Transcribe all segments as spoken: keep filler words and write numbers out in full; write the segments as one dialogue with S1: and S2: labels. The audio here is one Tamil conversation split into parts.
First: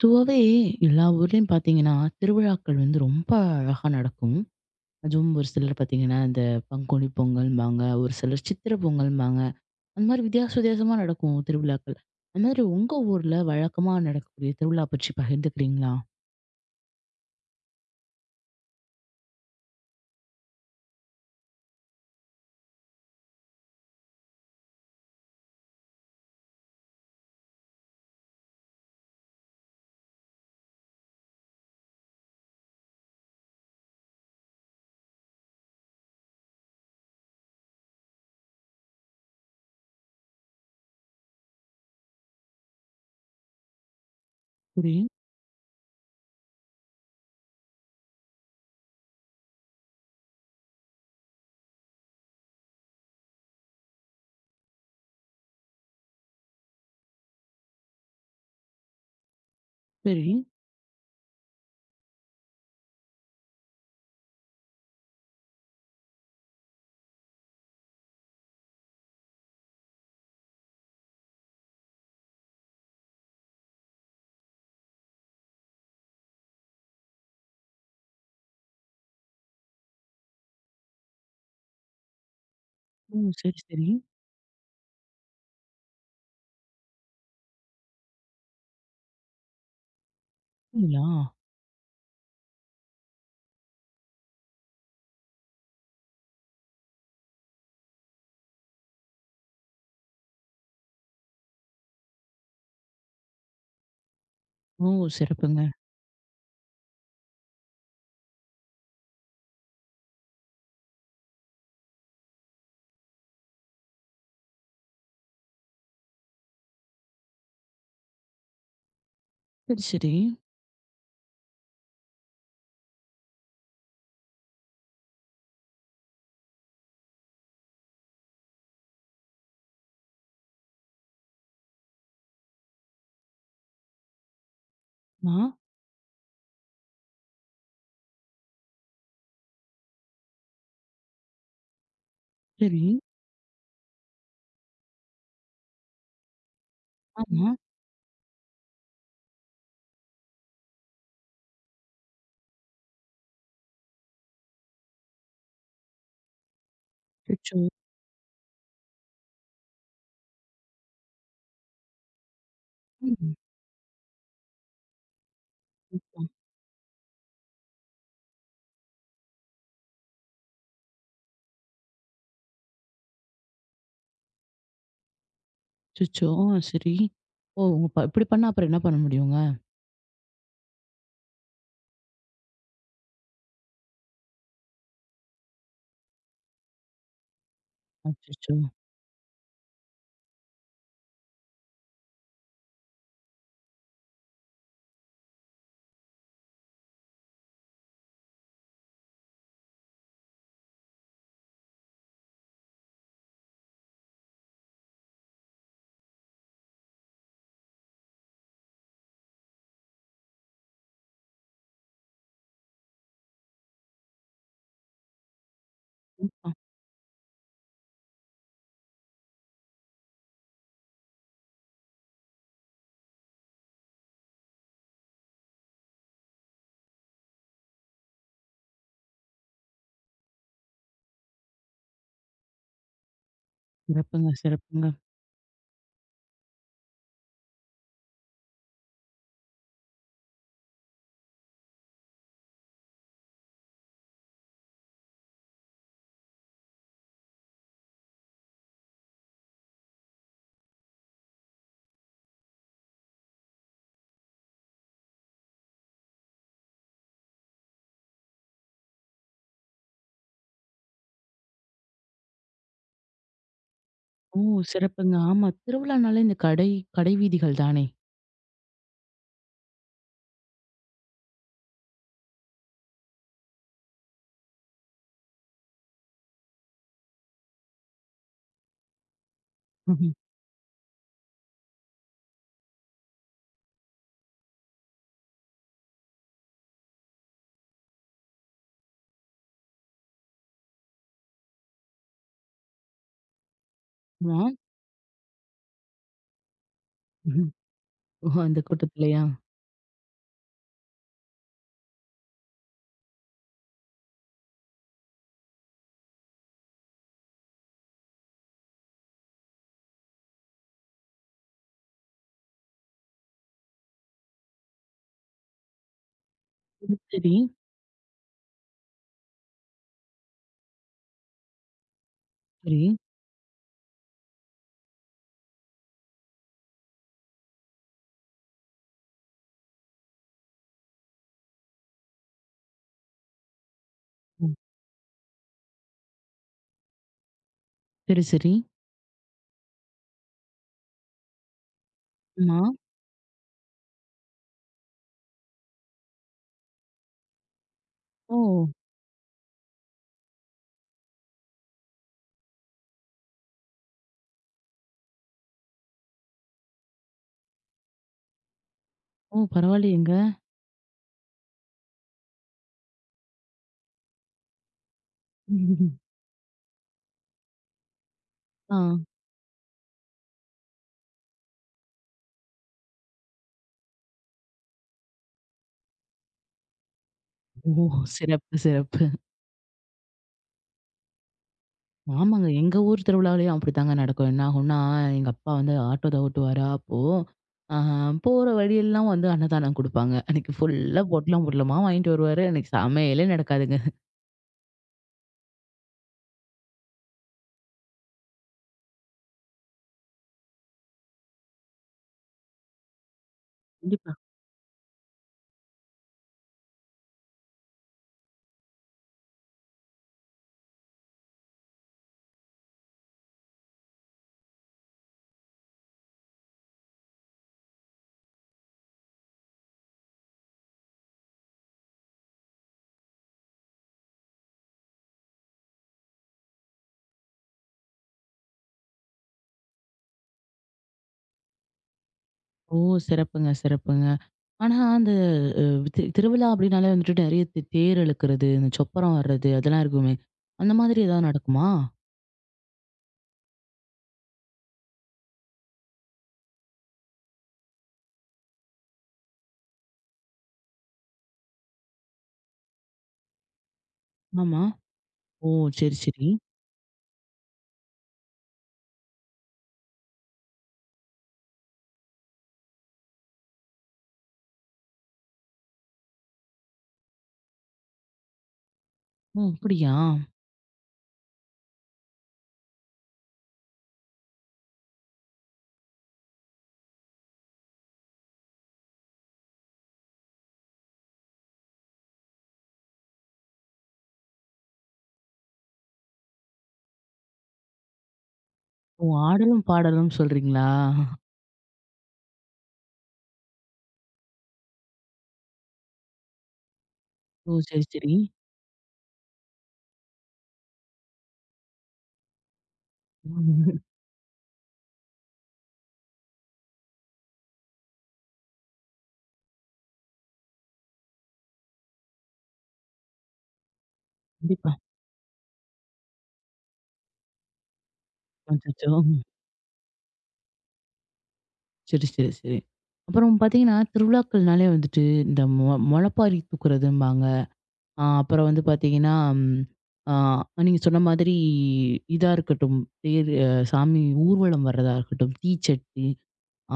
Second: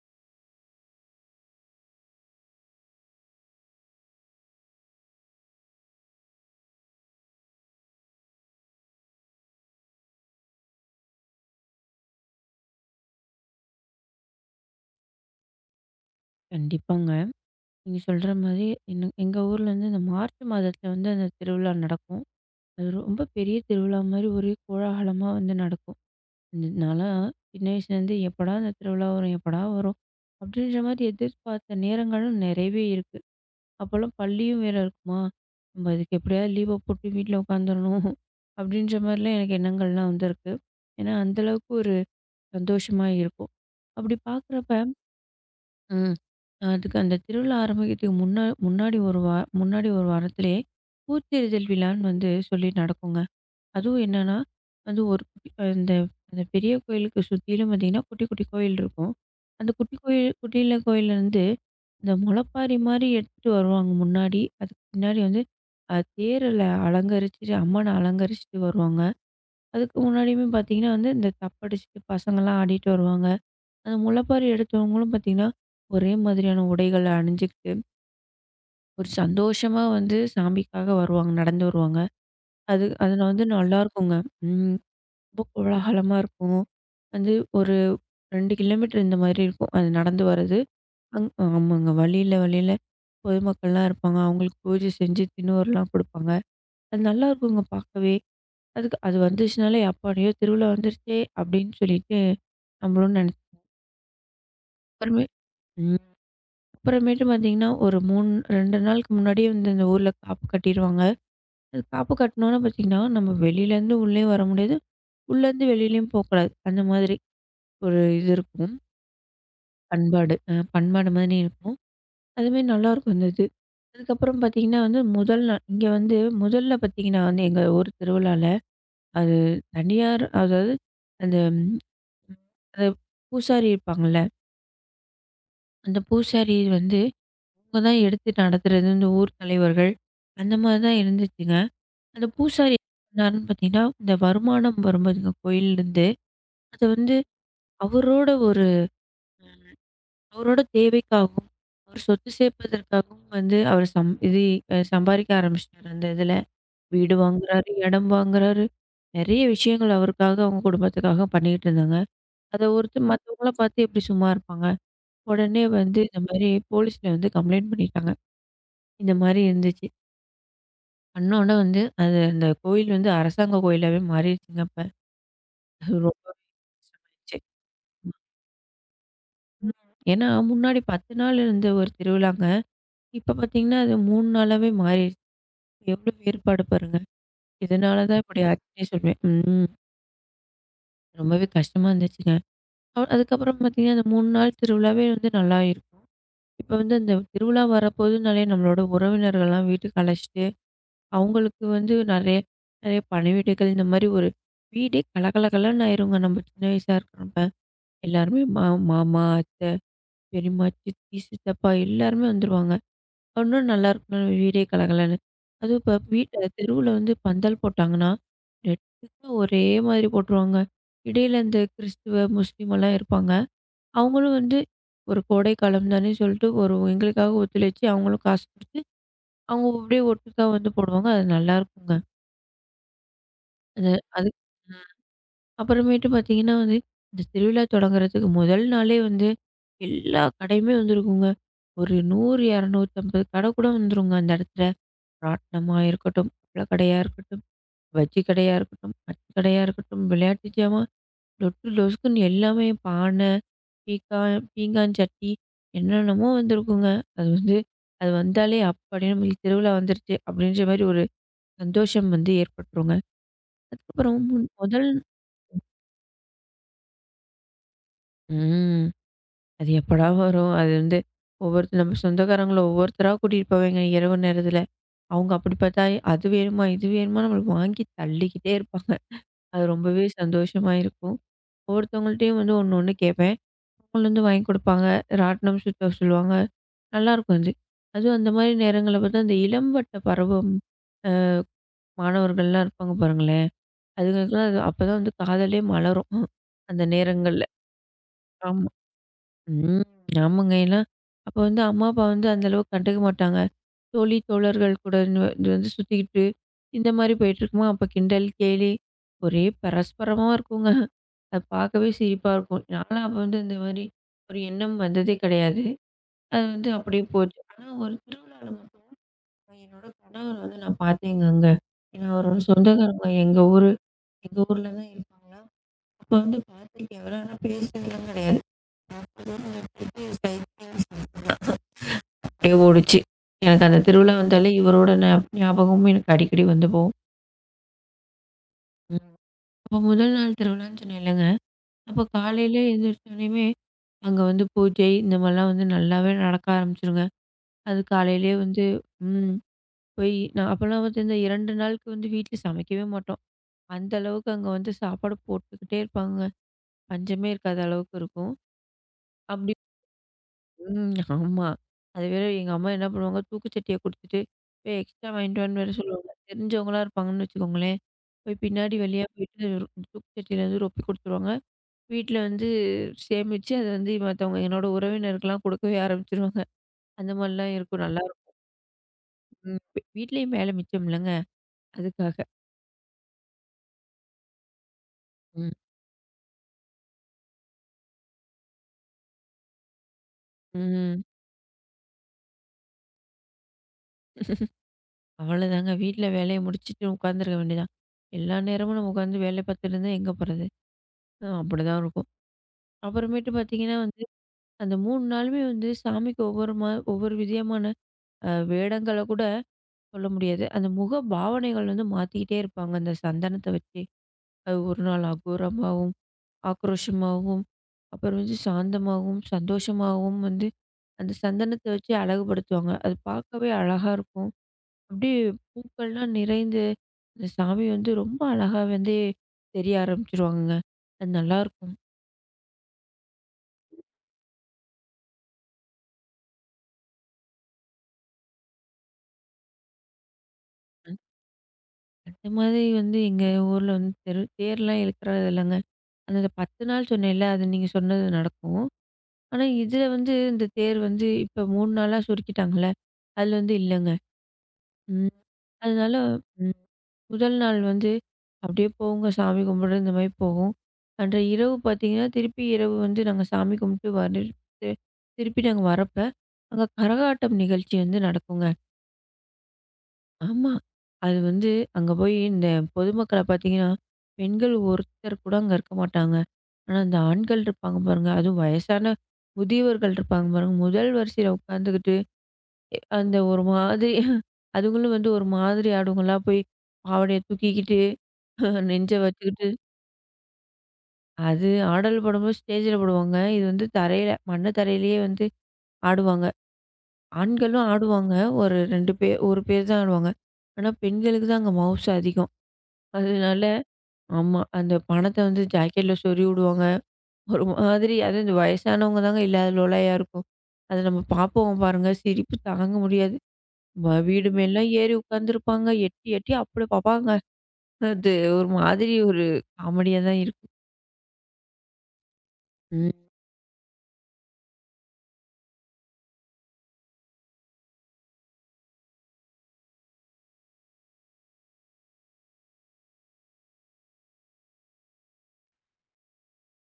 S1: பொதுவாவே எல்லா ஊர்லயும் பார்த்தீங்கன்னா, திருவிழாக்கள் வந்து ரொம்ப அழகா நடக்கும். அதுவும் ஒரு சிலர் பார்த்தீங்கன்னா, இந்த பங்குனி பொங்கல்ம்பாங்க, ஒரு சிலர் சித்திரை பொங்கல்ம்பாங்க. அந்த மாரி வித்தியாச வித்தியாசமா நடக்கும் திருவிழாக்கள். அந்த மாதிரி உங்க ஊர்ல வழக்கமா நடக்கக்கூடிய திருவிழா பற்றி பகிர்ந்துக்கிறீங்களா?
S2: கண்டிப்பாங்க. நீங்க சொல்ற மாரி என் எங்க ஊர்ல வந்து இந்த மார்ச் மாதத்துல வந்து அந்த திருவிழா நடக்கும். அது ரொம்ப பெரிய திருவிழா மாரி ஒரே கோலாகலமா வந்து நடக்கும். நான்லாம் சின்ன வயசுலேருந்து எப்படா அந்த திருவிழா வரும்? எப்படா வரும்? அப்படின்ற மாதிரி எதிர்பார்த்த நேரங்களும் நிறையவே இருக்கு. அப்போலாம் பள்ளியும் வேற இருக்குமா? நம்ம அதுக்கு எப்படியாவது லீவ போட்டு வீட்ல உட்காந்துரணும், அப்படின்ற மாதிரிலாம் எனக்கு எண்ணங்கள்லாம் வந்திருக்கு. ஏன்னா அந்த அளவுக்கு ஒரு சந்தோஷமா இருக்கும். அப்படி பார்க்குறப்ப
S1: சரி,
S2: ம். அதுக்கு அந்த திருவிழா ஆரம்பிக்கிறதுக்கு முன்னா முன்னாடி ஒரு வா முன்னாடி ஒரு வாரத்திலேயே பூத்தெறிதல் விழான்னு வந்து சொல்லி நடக்குங்க. அதுவும் என்னன்னா, அது ஒரு குட்டி- இந்த அந்த பெரிய கோயிலுக்கு சுத்திலும் பார்த்தீங்கன்னா, குட்டி குட்டி கோயில் இருக்கும். அந்த குட்டி கோயில்
S1: சரி.
S2: குட்டியில கோயில்லேருந்து இந்த முளைப்பாரி மாரி எடுத்துட்டு வருவாங்க முன்னாடி. அதுக்கு பின்னாடி வந்து அ தேரில அலங்கரிச்சுட்டு, அம்மன அலங்கரிச்சுட்டு வருவாங்க. அதுக்கு முன்னாடியுமே பார்த்தீங்கன்னா வந்து, இந்த தப்படிச்சுட்டு பசங்கலாம் ஆடிட்டு வருவாங்க. அந்த முளைப்பாரி எடுத்தவங்களும் பார்த்தீங்கன்னா, ஒரே மாதிரியான உடைகள அணிஞ்சுக்கிட்டு, ஒரு சந்தோஷமா வந்து சாமிக்காக வருவாங்க. நடந்து வருவாங்க. அது
S1: ஓ,
S2: அதுல வந்து
S1: சரி, சரி.
S2: நல்லாருக்குங்க. ம். ரொம்ப கோலாகலமா இருக்கும். வந்து ஒரு ரெண்டு கிலோமீட்டர் இந்த மாதிரி இருக்கும். அது நடந்து வர்றது.
S1: அப்படிங்களா?
S2: அங் ஆமாங்க. வழியில வழியில பொதுமக்கள்லாம் இருப்பாங்க. அவங்களுக்கு பூஜை செஞ்சு தின்னூறுலாம் குடுப்பாங்க. அது நல்லாருக்குங்க பார்க்கவே. அதுக்கு அது வந்துச்சுனாலே, "அப்பாடியோ திருவிழா வந்துருச்சே!" அப்படின்னு சொல்லிட்டு நம்மளும் நெனச்சு
S1: ஓ,
S2: அப்புறமே
S1: சிறப்புங்க.
S2: ம். அப்புறமேட்டு பார்த்தீங்கன்னா, ஒரு மூணு ரெண்டு நாளுக்கு முன்னாடியே வந்து இந்த ஊர்ல காப்பு கட்டிருவாங்க. அது காப்பு கட்டினோனே பார்த்தீங்கன்னா, நம்ம வெளியிலேருந்து உள்ளேயும் வர முடியாது. உள்ளேருந்து வெளியிலயும் போக்கூடாது. அந்த மாதிரி ஒரு இது இருக்கும்.
S1: சரி, சரி.
S2: பண்பாடு. அ பண்பாடு மாதிரி இருக்கும். அதுமாரி நல்லாயிருக்கும் அந்த இது. அதுக்கப்புறம் பார்த்தீங்கன்னா வந்து முதல் நாள் இங்க வந்து முதல்ல பார்த்தீங்கன்னா வந்து எங்க ஊர் திருவிழால அது தனியார் அதாவது அந்த ம், அது பூசாரி இருப்பாங்கல்ல.
S1: ஆ,
S2: அந்த பூசாரி வந்து அவங்க தான் எடுத்து நடத்துறது, இந்த ஊர் தலைவர்கள். அந்த மாரி தான் இருந்துச்சுங்க. அந்த பூசாரி
S1: சரி.
S2: என்ன பண்ணாருன்னு பார்த்தீங்கன்னா, இந்த வருமானம் வரும்போதுங்க கோயில்லருந்து, அத வந்து
S1: ஆமா.
S2: அவரோட ஒரு அவரோட தேவைக்காகவும், அவர் சொத்து சேர்ப்பதற்காகவும் வந்து அவர் சம் இது அ சம்பாரிக்க ஆரம்பிச்சுட்டாரு அந்த இதுல. வீடு
S1: அச்சச்சோ!
S2: வாங்குறாரு, இடம் வாங்குறாரு. நெறைய விஷயங்கள் அவருக்காக, அவங்க குடும்பத்துக்காக பண்ணிக்கிட்டு இருந்தாங்க. அத ஒருத்தர்
S1: ம்.
S2: மத்தவங்கள பார்த்து எப்படி சும்மா இருப்பாங்க? உடனே வந்து இந்த மாரி போலீஸ்ல வந்து கம்ப்ளைண்ட் பண்ணிட்டாங்க. இந்த மாரி இருந்துச்சு. பண்ணோன வந்து அது அந்த கோயில் வந்து அரசாங்க கோயிலாவே மாறிடுச்சுங்க அப்ப. அது
S1: அச்சச்சோ!
S2: ரொம்பவே
S1: ஆ, சரி.
S2: கஷ்டமாயிருச்சு.
S1: ஓ, உங்க ப- இப்படி பண்ணா அப்புறம் என்ன பண்ண முடியுங்க?
S2: ம். ஏன்னா, முன்னாடி பத்து நாள் இருந்த ஒரு திருவிழாங்க. இப்ப பார்த்தீங்கன்னா, அது மூணு நாளாவே மாறிடுச்சு. எவ்வளோ வேறுபாடு பாருங்க. இதனால தான் இப்படி
S1: அச்சச்சோ!
S2: ஆச்சுன்னே சொல்வேன். ம். ரொம்பவே கஷ்டமா இருந்துச்சுங்க. அ அதுக்கப்புறம் பார்த்தீங்கன்னா, அந்த மூணு நாள் திருவிழாவே வந்து நல்லா இருக்கும். இப்ப வந்து அந்த திருவிழா வரப்போதுனாலே நம்மளோட உறவினர்கள்லாம் வீட்டுக்கு அழைச்சிட்டு அவங்களுக்கு வந்து நெறைய நெறைய பணவீடுகள் இந்த மாரி ஒரு வீடே கலகலகலன்னு ஆயிருங்க நம்ம சின்ன வயசா இருக்கிறப்ப. எல்லாருமே மா மாமா, அத்தை, பெரியம்மா, சித்தி, சித்தப்பா எல்லாருமே வந்துருவாங்க. இன்னும் நல்லா இருக்கும் வீடே கலகலன்னு. அதுவும் இப்ப வீட்ல
S1: ஆ,
S2: தெருவுல வந்து பந்தல் போட்டாங்கன்னா, நெட்டுக்கு ஒரே மாதிரி போட்டுருவாங்க. இடையில இந்த கிறிஸ்துவ, முஸ்லீம் எல்லாம் இருப்பாங்க. அவங்களும் வந்து ஒரு கோடை காலம் தானே சொல்லிட்டு ஒரு எங்களுக்காக ஒத்துழைச்சு அவங்களும் காசு குடுத்து, அவங்க அப்படியே ஒட்டுக்கா வந்து போடுவாங்க. அது நல்லாயிருக்குங்க. அது அது
S1: சிறப்புங்க,
S2: ம்.
S1: சிறப்புங்க.
S2: அப்புறமேட்டு பார்த்தீங்கன்னா வந்து, இந்த திருவிழா தொடங்குறதுக்கு முதல் நாளே வந்து எல்லா கடையுமே வந்திருக்குங்க. ஒரு நூறு, இருநூற்றி ஐம்பது கடை கூட வந்துருங்க அந்த இடத்துல. ராட்டினமா இருக்கட்டும், அப்பள கடையா இருக்கட்டும், பஜ்ஜி கடையா இருக்கட்டும், மத்து கடையா இருக்கட்டும், விளையாட்டு ஜாமான், லொட்டு லொசுக்குன்னு எல்லாமே பானை, பீக்கா பீங்கான் சட்டி என்னென்னமோ வந்திருக்குங்க. அது வந்து அது வந்தாலே அப்படியே நம்மளுக்கு திருவிழா வந்துருச்சு அப்படின்ற மாரி ஒரு சந்தோஷம் வந்து ஏற்பட்டுருங்க. அதுக்கப்புறம் மு
S1: ஓ,
S2: முதல்
S1: சிறப்புங்க. ஆமா. திருவிழானாலே இந்த கடை கடை வீதிகள் தானே?
S2: ம். அது எப்படா வரும்? அது வந்து ஒவ்வொருத்த நம்ம சொந்தக்காரங்கள ஒவ்வொருத்தரா கூட்டிட்டு போவேங்க இரவு நேரத்தில. அவங்க அப்படி பார்த்தா, அது வேணுமா? இது வேணுமா? நம்மளுக்கு வாங்கி தள்ளிக்கிட்டே இருப்பாங்க. அது ரொம்பவே
S1: ம்ஹ்ம்.
S2: சந்தோஷமா இருக்கும். ஒவ்வொருத்தவங்கள்ட்டயும் வந்து ஒண்ணு ஒண்ணு கேட்பேன். அவங்களுந்து வாங்கி குடுப்பாங்க. ராட்டினம் சுத்த சொல்லுவாங்க. நல்லாயிருக்கும் அது. அதுவும் அந்த மாரி நேரங்கள்ல பார்த்தா, இந்த இளம் பட்ட பருவ மாணவர்கள்லாம் இருப்பாங்க பாருங்களேன்.
S1: ஆமா.
S2: அதுங்களுக்கெல்லாம் அது அப்பதான் வந்து காதலே மலரும். அந்த நேரங்கள்ல.
S1: ம்ஹ்ம். ஓ, அந்த
S2: ஆமா.
S1: கூட்டத்துலயா?
S2: ம். ஆமாங்க. ஏன்னா, அப்ப வந்து அம்மா, அப்பா வந்து அந்த அளவுக்கு கண்டுக்க மாட்டாங்க. தோழி, தோழர்கள் கூட இந்த- இது வந்து சுத்திக்கிட்டு, இந்த மாரி போயிட்டுருக்குமா, அப்ப கிண்டல், கேலி ஒரே பரஸ்பரமா இருக்குங்க. அது பார்க்கவே சிரிப்பா இருக்கும். நான்லாம் அப்ப வந்து இந்த மாரி ஒரு எண்ணம் வந்ததே கிடையாது. அது வந்து
S1: சரி,
S2: அப்படியே
S1: சரி,
S2: போச்சு. ஆனா ஒரு திருவிழால மட்டும் நான் என்னோட கணவர் வந்து நான் பார்த்தேங்க அங்க. ஏன்னா அவரோட
S1: சரி.
S2: சொந்தக்காரங்க எங்க ஊரு எங்க ஊர்ல தான் இருப்பாங்களா, அப்ப வந்து பார்த்துருக்கேன். அவர ஆனா பேசினதுலாம் கிடையாது. அப்படியே ஓடுச்சு. எனக்கு அந்த திருவிழா வந்தாலே
S1: ம்.
S2: இவரோட ஞாப் ஞாபகமும் எனக்கு அடிக்கடி வந்து போகும்.
S1: சரி, சரி.
S2: ம். அப்போ முதல் நாள் திருவிழான்னு சொன்னேன்லங்க. அப்போ காலையில
S1: ஆமா.
S2: எந்திரிச்சோனையுமே, அங்க வந்து பூஜை இந்த மாரிலாம் வந்து நல்லாவே நடக்க ஆரம்பிச்சுருங்க. அது காலையிலேயே
S1: ஓ!
S2: வந்து ம். போய் நான் அப்போலாம் வந்து இந்த ரெண்டு நாளுக்கு வந்து வீட்ல சமைக்கவே மாட்டோம். அந்த அளவுக்கு அங்க வந்து சாப்பாடு போட்டுக்கிட்டே இருப்பாங்கங்க. பஞ்சமே இருக்காத அளவுக்கு இருக்கும்.
S1: ஓ,
S2: அப்படி
S1: பரவாயில்லையேங்க.
S2: ம். ஆமா. அது வேற எங்க அம்மா என்ன பண்ணுவாங்க, தூக்குச்சட்டிய குடுத்துட்டு, போய் எக்ஸ்ட்ரா வாங்கிட்டு வான்னு வேற
S1: ம்ஹும்.
S2: சொல்லுவாங்க. தெரிஞ்சவங்களா இருப்பாங்கன்னு வச்சுக்கோங்களேன். போய் பின்னாடி
S1: ஆ.
S2: வழியா போயிட்டு தூக்குச்சட்டியில வந்து ரொப்பி குடுத்துருவாங்க. வீட்ல வந்து சேமிச்சு, அத வந்து மத்தவங்க என்னோட உறவினருக்கெல்லாம் குடுக்கவே ஆரம்பிச்சுருவாங்க. அந்த மாரிலாம்
S1: ஓ,
S2: இருக்கும். நல்லாயிருக்கும்.
S1: சிறப்பு, சிறப்பு.
S2: ம். வீட்லயும் வேலை மிச்சம் இல்லங்க. அதுக்காக.
S1: ஆமாங்க. எங்க ஊர் திருவிழாவிலயும் அப்படித்தாங்க நடக்கும். என்ன ஆகும்னா, எங்க
S2: ம்.
S1: அப்பா வந்து ஆட்டோ தான் ஓட்டுவாரா அப்போ, ஆ, போற வழியெல்லாம் வந்து அன்னதானம் குடுப்பாங்க. அன்னைக்கு
S2: ம்.
S1: ஃபுல்லா பொட்டலம், பொட்டலமா வாங்கிட்டு வருவாரு. அன்னைக்கு சமையலே நடக்காதுங்க.
S2: அவ்வளோதாங்க. வீட்ல வேலைய முடிச்சுட்டு உட்காந்துருக்க வேண்டியதான். எல்லா நேரமும் நம்ம உட்காந்து வேலை பார்த்துட்டு இருந்தா எங்க போறது? அ அப்படிதான் இருக்கும். அப்புறமேட்டு பார்த்தீங்கன்னா வந்து
S1: கண்டிப்பா.
S2: அந்த மூணு நாளுமே வந்து சாமிக்கு ஒவ்வொரு மா ஒவ்வொரு விதமான அ வேடங்கள கூட சொல்ல முடியாது. அந்த முக பாவனைகள் வந்து மாத்திக்கிட்டே இருப்பாங்க, அந்த சந்தனத்த வச்சு. அது ஒரு நாள் அகோரமாவும், ஆக்ரோஷமாவும், அப்புறம் வந்து சாந்தமாகவும், சந்தோஷமாகவும் வந்து அந்த சந்தனத்த வச்சு அழகுபடுத்துவாங்க. அது பார்க்கவே அழகா இருக்கும். அப்படியே பூக்கள்லாம் நிறைந்து அந்த சாமி வந்து ரொம்ப அழகா வந்து தெரிய ஆரம்பிச்சுருவாங்கங்க. அது நல்லாயிருக்கும்.
S1: ஓ, சிறப்புங்க, சிறப்புங்க. ஆனா, அந்த அ தி திருவிழா அப்டின்னாலே வந்துட்டு நெறைய தே தேர் இழுக்கிறது, இந்த சொப்பரம் வர்றது அதெல்லாம் இருக்குமே. அந்த மாதிரி ஏதாவது நடக்குமா?
S2: அந்த மாதிரி வந்து எங்க ஊர்ல வந்து தெரு தேர்லாம் இழுக்கறது இல்லங்க. அந்த பத்து நாள் சொன்னேன்ல, அது நீங்க சொன்னது நடக்கும். ஆனா, இதுல வந்து இந்த தேர் வந்து இப்ப மூணு நாளா சுருக்கிட்டாங்கல்ல, அதுல வந்து இல்லங்க.
S1: ஆமா.
S2: ம்.
S1: ஓ,
S2: அதனால
S1: சரி, சரி.
S2: ம். முதல் நாள் வந்து அப்படியே போகுங்க சாமி கும்பிட இந்த மாதிரி போகும். அன்றைய இரவு பார்த்தீங்கன்னா, திருப்பி இரவு வந்து நாங்க சாமி கும்பிட்டு வர திருப்பி நாங்க வரப்ப, அங்க கரகாட்டம் நிகழ்ச்சி வந்து நடக்குங்க.
S1: ஓ, அப்படியா?
S2: ஆமா. அது வந்து அங்க போய் இந்த பொதுமக்கள பார்த்தீங்கன்னா, பெண்கள் ஒருத்தர் கூட அங்க இருக்க மாட்டாங்க. ஆனா, இந்த ஆண்கள் இருப்பாங்க பாருங்க. அதுவும் வயசான முதியவர்கள் இருப்பாங்க பாருங்க. முதல் வரிசையில உட்காந்துக்கிட்டு, அந்த ஒரு மாதிரி அதுங்களும் வந்து ஒரு மாதிரி ஆடுங்களா போய் பாவாடைய தூக்கிக்கிட்டு, நெஞ்ச
S1: ஓ,
S2: வச்சுக்கிட்டு,
S1: ஆடலும், பாடலும் சொல்றீங்களா?
S2: அது ஆடல் பாடும்போது ஸ்டேஜில பாடுவாங்க. இது வந்து தரையில, மண்ண தரையிலேயே வந்து ஆடுவாங்க.
S1: ஓ,
S2: ஆண்களும்
S1: சரி, சரி.
S2: ஆடுவாங்க. ஒரு ரெண்டு பேர், ஒரு பேர் தான் ஆடுவாங்க. ஆனா, பெண்களுக்கு தான் அங்க மவுசு அதிகம். அதனால
S1: உம்,
S2: ஆமா. அந்த பணத்த வந்து ஜாக்கெட்ல சொருவி விடுவாங்க. ஒரு மாதிரி அதுவும் இந்த வயசானவங்க தாங்க இல்லாத லோலையா இருக்கும். அத நம்ம பார்ப்போம் பாருங்க, சிரிப்பு தாங்க முடியாது. வ வீடு மேலலாம்
S1: கண்டிப்பா.
S2: ஏறி உட்காந்துருப்பாங்க. எட்டி எட்டி அப்படி பார்ப்பாங்க. அது ஒரு
S1: அச்சச்சோ!
S2: மாதிரி ஒரு காமெடியா தான் இருக்கும்.
S1: சரி, சரி, சரி.
S2: ம்.
S1: அப்புறம் பாத்தீங்கன்னா, திருவிழாக்கள்னாலே வந்துட்டு இந்த மொ முளைப்பாரி தூக்குறதும்பாங்க. ஆ, அப்புறம் வந்து பார்த்தீங்கன்னா, ம், ஆ, நீங்க சொன்ன மாதிரி இதா இருக்கட்டும், தேர் அ சாமி ஊர்வலம் வர்றதா இருக்கட்டும், தீச்சட்டி,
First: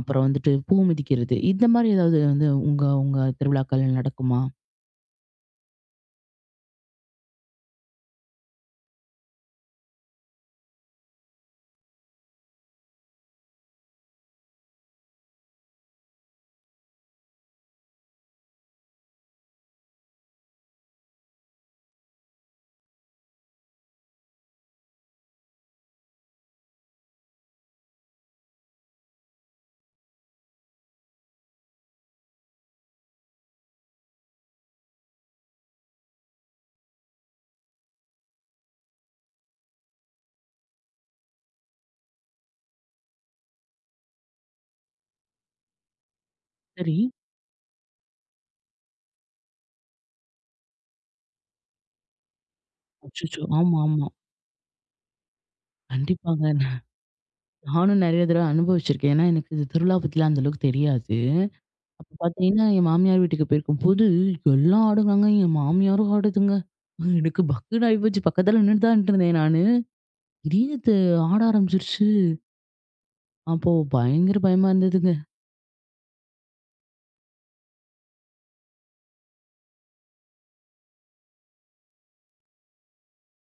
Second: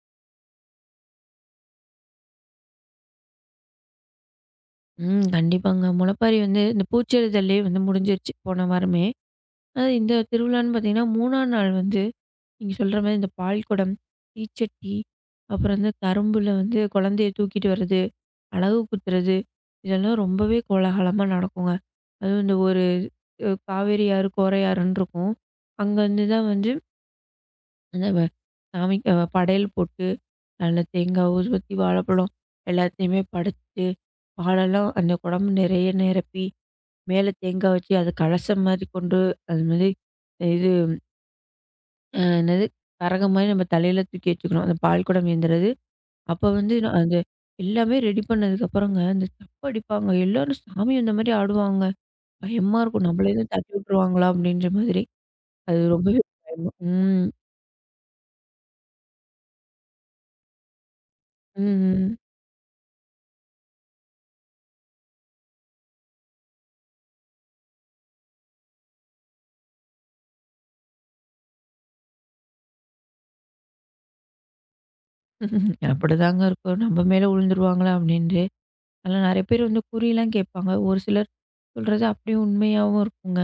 S1: அப்புறம் வந்துட்டு பூ மிதிக்கிறது, இந்த மாதிரி ஏதாவது வந்து உங்க உங்க திருவிழாக்கள்ல நடக்குமா?
S2: ம். கண்டிப்பாங்க. முளைப்பாரி வந்து இந்த பூச்செரிதல்லயே வந்து முடிஞ்சிருச்சு போன வாரமே. அதாவது இந்த திருவிழான்னு பார்த்தீங்கன்னா, 3ஆம் நாள் வந்து, நீங்க சொல்ற மாரி இந்த பால்குடம், தீச்சட்டி, அப்புறம் வந்து கரும்புல வந்து குழந்தைய தூக்கிட்டு வர்றது, அலகு குத்துறது, இதெல்லாம் ரொம்பவே கோலாகலமா நடக்குங்க. அதுவும் இந்த ஒரு அ காவேரி ஆறு, கோரை ஆறுன்னு இருக்கும். அங்கருந்து தான் வந்து அந்த வ சாமிக்கு அ படையல் போட்டு, நல்ல தேங்காய், ஊதுபத்தி, வாழைப்பழம் எல்லாத்தையுமே படைச்சுட்டு, பாலெல்லாம் அந்த குடம் நிறைய நிரப்பி, மேல தேங்காய் வச்சு அது கலசம் மாரி கொண்டு அது மாரி இது அ என்னது? கரகம் மாரி நம்ம தலையில தூக்கி வச்சுக்கணும். அந்த பால் குடம் ஏந்துறது. அப்ப வந்து நான்
S1: சரி.
S2: அது எல்லாமே ரெடி பண்ணதுக்கப்புறங்க, அந்த தப்பு அடிப்பாங்க. எல்லாரும் சாமி வந்த மாரி ஆடுவாங்க. பயமா இருக்கும். நம்மள
S1: அச்சச்சோ!
S2: எதுவும் தட்டி
S1: ஆமா, ஆமா.
S2: விட்டுருவாங்களா? அப்படின்ற மாதிரி. அது ரொம்பவே பயமா
S1: கண்டிப்பாங்க.
S2: ம்.
S1: நானும் நெறைய தடவ அனுபவிச்சிருக்கேன். ஏன்னா, எனக்கு இது திருவிழா பத்திலாம் அந்த அளவுக்கு தெரியாது. அப்ப
S2: ம்.
S1: பார்த்தீங்கன்னா, என் மாமியார் வீட்டுக்கு போயிருக்கும்போது, எல்லாம் ஆடுனாங்க. என் மாமியாரும் ஆடுதுங்க. எனக்கு பக்குன்னு ஆயிப்போச்சு. பக்கத்துல நின்னுட்டு தான் இருந்தேன் நானு. திடீர்னு து ஆட ஆரம்பிச்சிருச்சு. அப்போ பயங்கர பயமா இருந்ததுங்க.
S2: அப்படிதாங்க இருக்கும். நம்ம மேல விழுந்துருவாங்களா? அப்படின்ட்டு. அதெல்லாம் நெறைய பேர் வந்து குறிலாம் கேட்பாங்க. ஒரு சிலர் சொல்றது அப்படியே உண்மையாவும் இருக்குங்க.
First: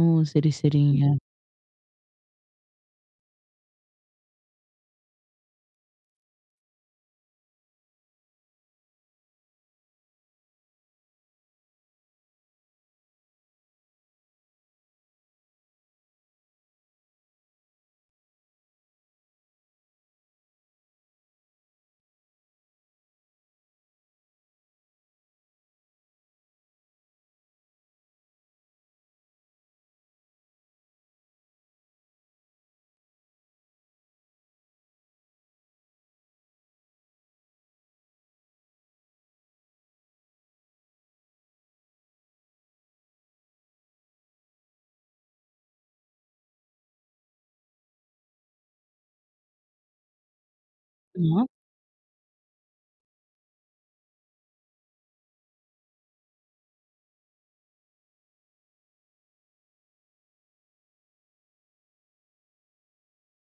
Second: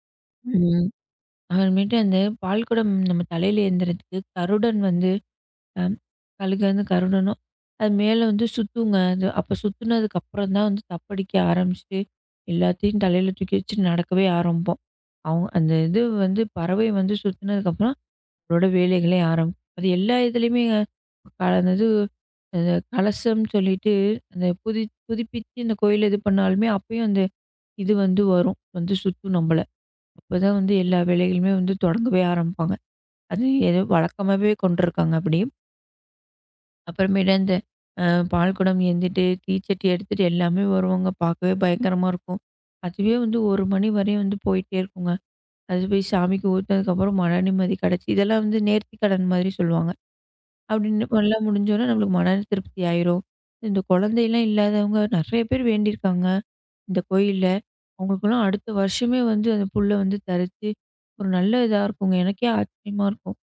S1: ஓ, சரி,
S2: ம்.
S1: சரிங்க.
S2: அப்புறமேட்டு அந்த பால் குடம் நம்ம தலையில ஏந்துறதுக்கு கருடன் வந்து அம் கழுகன்னு கருடணும். அது மேல வந்து சுத்துங்க. அது அப்ப சுத்துனதுக்கு அப்புறம் தான் வந்து தப்படிக்க ஆரம்பிச்சுட்டு, எல்லாத்தையும் தலையில தூக்கி வச்சு நடக்கவே ஆரம்பிப்போம். அவங்க அந்த இது வந்து பறவை வந்து சுத்துனதுக்கப்புறம் அதோட வேலைகளே ஆரம்பிக்கும். அது எல்லா இதுலயுமேங்க அந்த இது அந்த கலசம் சொல்லிட்டு, அந்த புதி புதுப்பிச்சு இந்த கோயில இது பண்ணாலுமே, அப்பயும் அந்த இது வந்து வரும். வந்து சுத்தும் நம்மள. அப்பதான் வந்து எல்லா வேலைகளுமே வந்து தொடங்கவே ஆரம்பிப்பாங்க. அது எதோ வழக்கமாவே கொண்டுருக்காங்க அப்படி. அப்புறமேட்டு அந்த அ பால்குடம் ஏந்திட்டு, தீச்சட்டி எடுத்துட்டு எல்லாமே வருவாங்க. பார்க்கவே பயங்கரமா இருக்கும். அதுவே வந்து ஒரு மணி வரையும் வந்து போயிட்டே இருக்குங்க. அது போய் சாமிக்கு ஊத்துனதுக்கப்புறம் மன நிம்மதி கெடைச்சு, இதெல்லாம் வந்து நேர்த்தி கடன் மாதிரி சொல்லுவாங்க. அப்படின்னு
S1: ஆமா.
S2: எல்லாம் முடிஞ்சோனே நம்மளுக்கு மன திருப்தி ஆயிரும். இந்த குழந்தைலாம் இல்லாதவங்க நெறைய பேர் வேண்டியிருக்காங்க, இந்த கோயில்ல. அவங்களுக்கெல்லாம் அடுத்த வருஷமே வந்து அந்த புல்ல வந்து தரிச்சு, ஒரு நல்ல இதா இருக்குங்க. எனக்கே ஆச்சரியமா இருக்கும்.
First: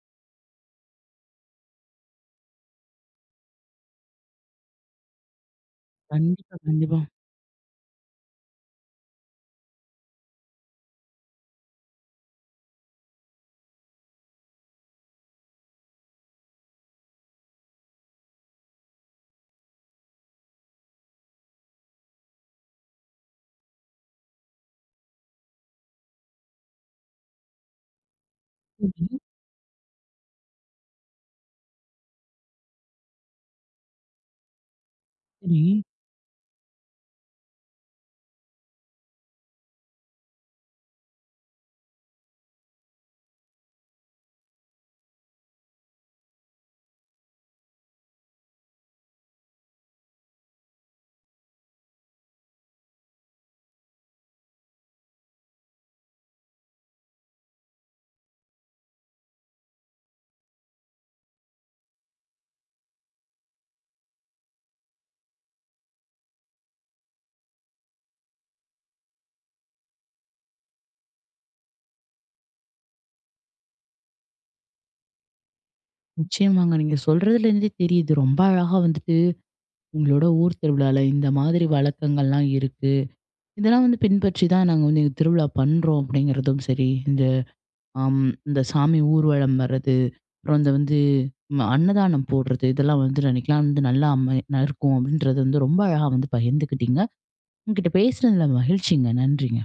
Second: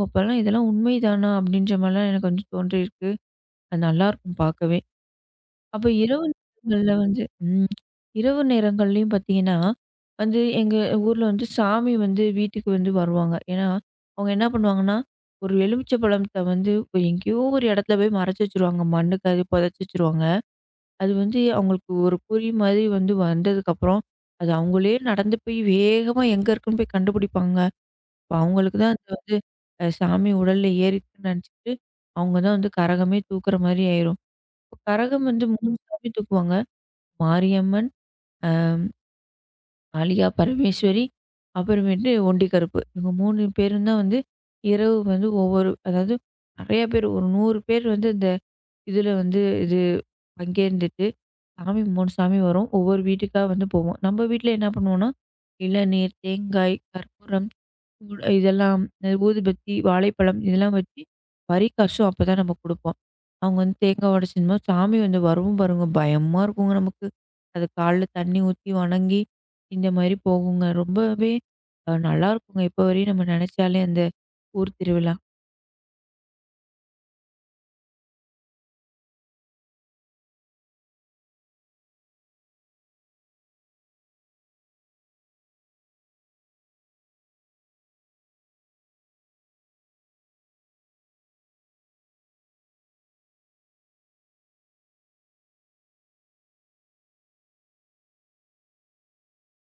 S2: "ஓ! அப்பலாம் இதெல்லாம் உண்மைதானா?" அப்படின்ற மாரிலாம் எனக்கு வந்து தோன்றியிருக்கு. அது நல்லாயிருக்கும் பார்க்கவே. அப்ப இரவு
S1: கண்டிப்பா,
S2: நேரங்கள்ல
S1: கண்டிப்பா.
S2: வந்து ம். இரவு நேரங்கள்லயும் பார்த்தீங்கன்னா, வந்து எங்க ஊர்ல வந்து சாமி வந்து வீட்டுக்கு வந்து வருவாங்க. ஏன்னா, அவங்க என்ன பண்ணுவாங்கன்னா, ஒரு எலுமிச்சை பழத்த வந்து எங்கேயோ ஒரு இடத்துல போய் மறைச்சு வச்சுருவாங்க. மண்ணுக்கு அது புதைச்சு வச்சுருவாங்க. அது வந்து அவங்களுக்கு ஒரு குறி மாரி வந்து வந்ததுக்கப்புறம், அது அவங்களே நடந்து போய் வேகமா எங்க இருக்குன்னு போய் கண்டுபிடிப்பாங்க. அப்ப அவங்களுக்கு தான் அது
S1: சரி,
S2: வந்து அ சாமி உடல்ல ஏறிருக்குன்னு நினச்சுக்கிட்டு, அவங்க தான் வந்து கரகமே தூக்குற மாரி ஆயிரும். கரகம் வந்து
S1: சரி.
S2: மூணு ம். சாமி தூக்குவாங்க. மாரியம்மன், ஆழியா பரமேஸ்வரி, அப்புறமேட்டு ஒண்டி கருப்பு. இவங்க மூணு பேரும் தான் வந்து இரவு வந்து ஒவ்வொரு அதாவது நெறைய பேர் ஒரு நூறு பேர் வந்து இந்த இதில வந்து இது பங்கேர்ந்துட்டு, சாமி மூணு சாமி வரும். ஒவ்வொரு வீட்டுக்கா வந்து போவோம். நம்ம வீட்ல என்ன பண்ணுவோம்னா, இளநீர், தேங்காய், கற்பூரம் ஊ- இதெல்லாம் இந்த ஊதுபத்தி, வாழைப்பழம் இதெல்லாம் வச்சு வரி காசும் அப்பதான் நம்ம குடுப்போம். அவங்க வந்து தேங்காய் உடைச்சின்னு சாமி வந்து வரும் பாருங்க. பயமா இருக்குங்க நமக்கு. அது கால்ல தண்ணி ஊத்தி வணங்கி இந்த மாரி போகுங்க. ரொம்பவே அ நல்லாருக்குங்க. இப்போ வரையும் நம்ம நெனைச்சாலே அந்த ஊர் திருவிழா.
S1: நிச்சயமாங்க. நீங்க சொல்றதுலேருந்தே தெரியுது. ரொம்ப அழகா வந்துட்டு உங்களோட ஊர் திருவிழால இந்த மாதிரி வழக்கங்கள்லாம் இருக்கு. இதெல்லாம் வந்து பின்பற்றி தான் நாங்க வந்து எங்க திருவிழா பண்றோம் அப்படிங்கிறதும் சரி, இந்த அம் இந்த சாமி ஊர்வலம் வர்றது, அப்புறம் இந்த வந்து ம அன்னதானம் போடுறது, இதெல்லாம் வந்து அன்னைக்கெல்லாம் வந்து நல்லா அமை நல்லா இருக்கும் அப்படின்றது வந்து ரொம்ப அழகா வந்து பகிர்ந்துக்கிட்டீங்க. உங்ககிட்ட பேசுனதுல மகிழ்ச்சிங்க. நன்றிங்க.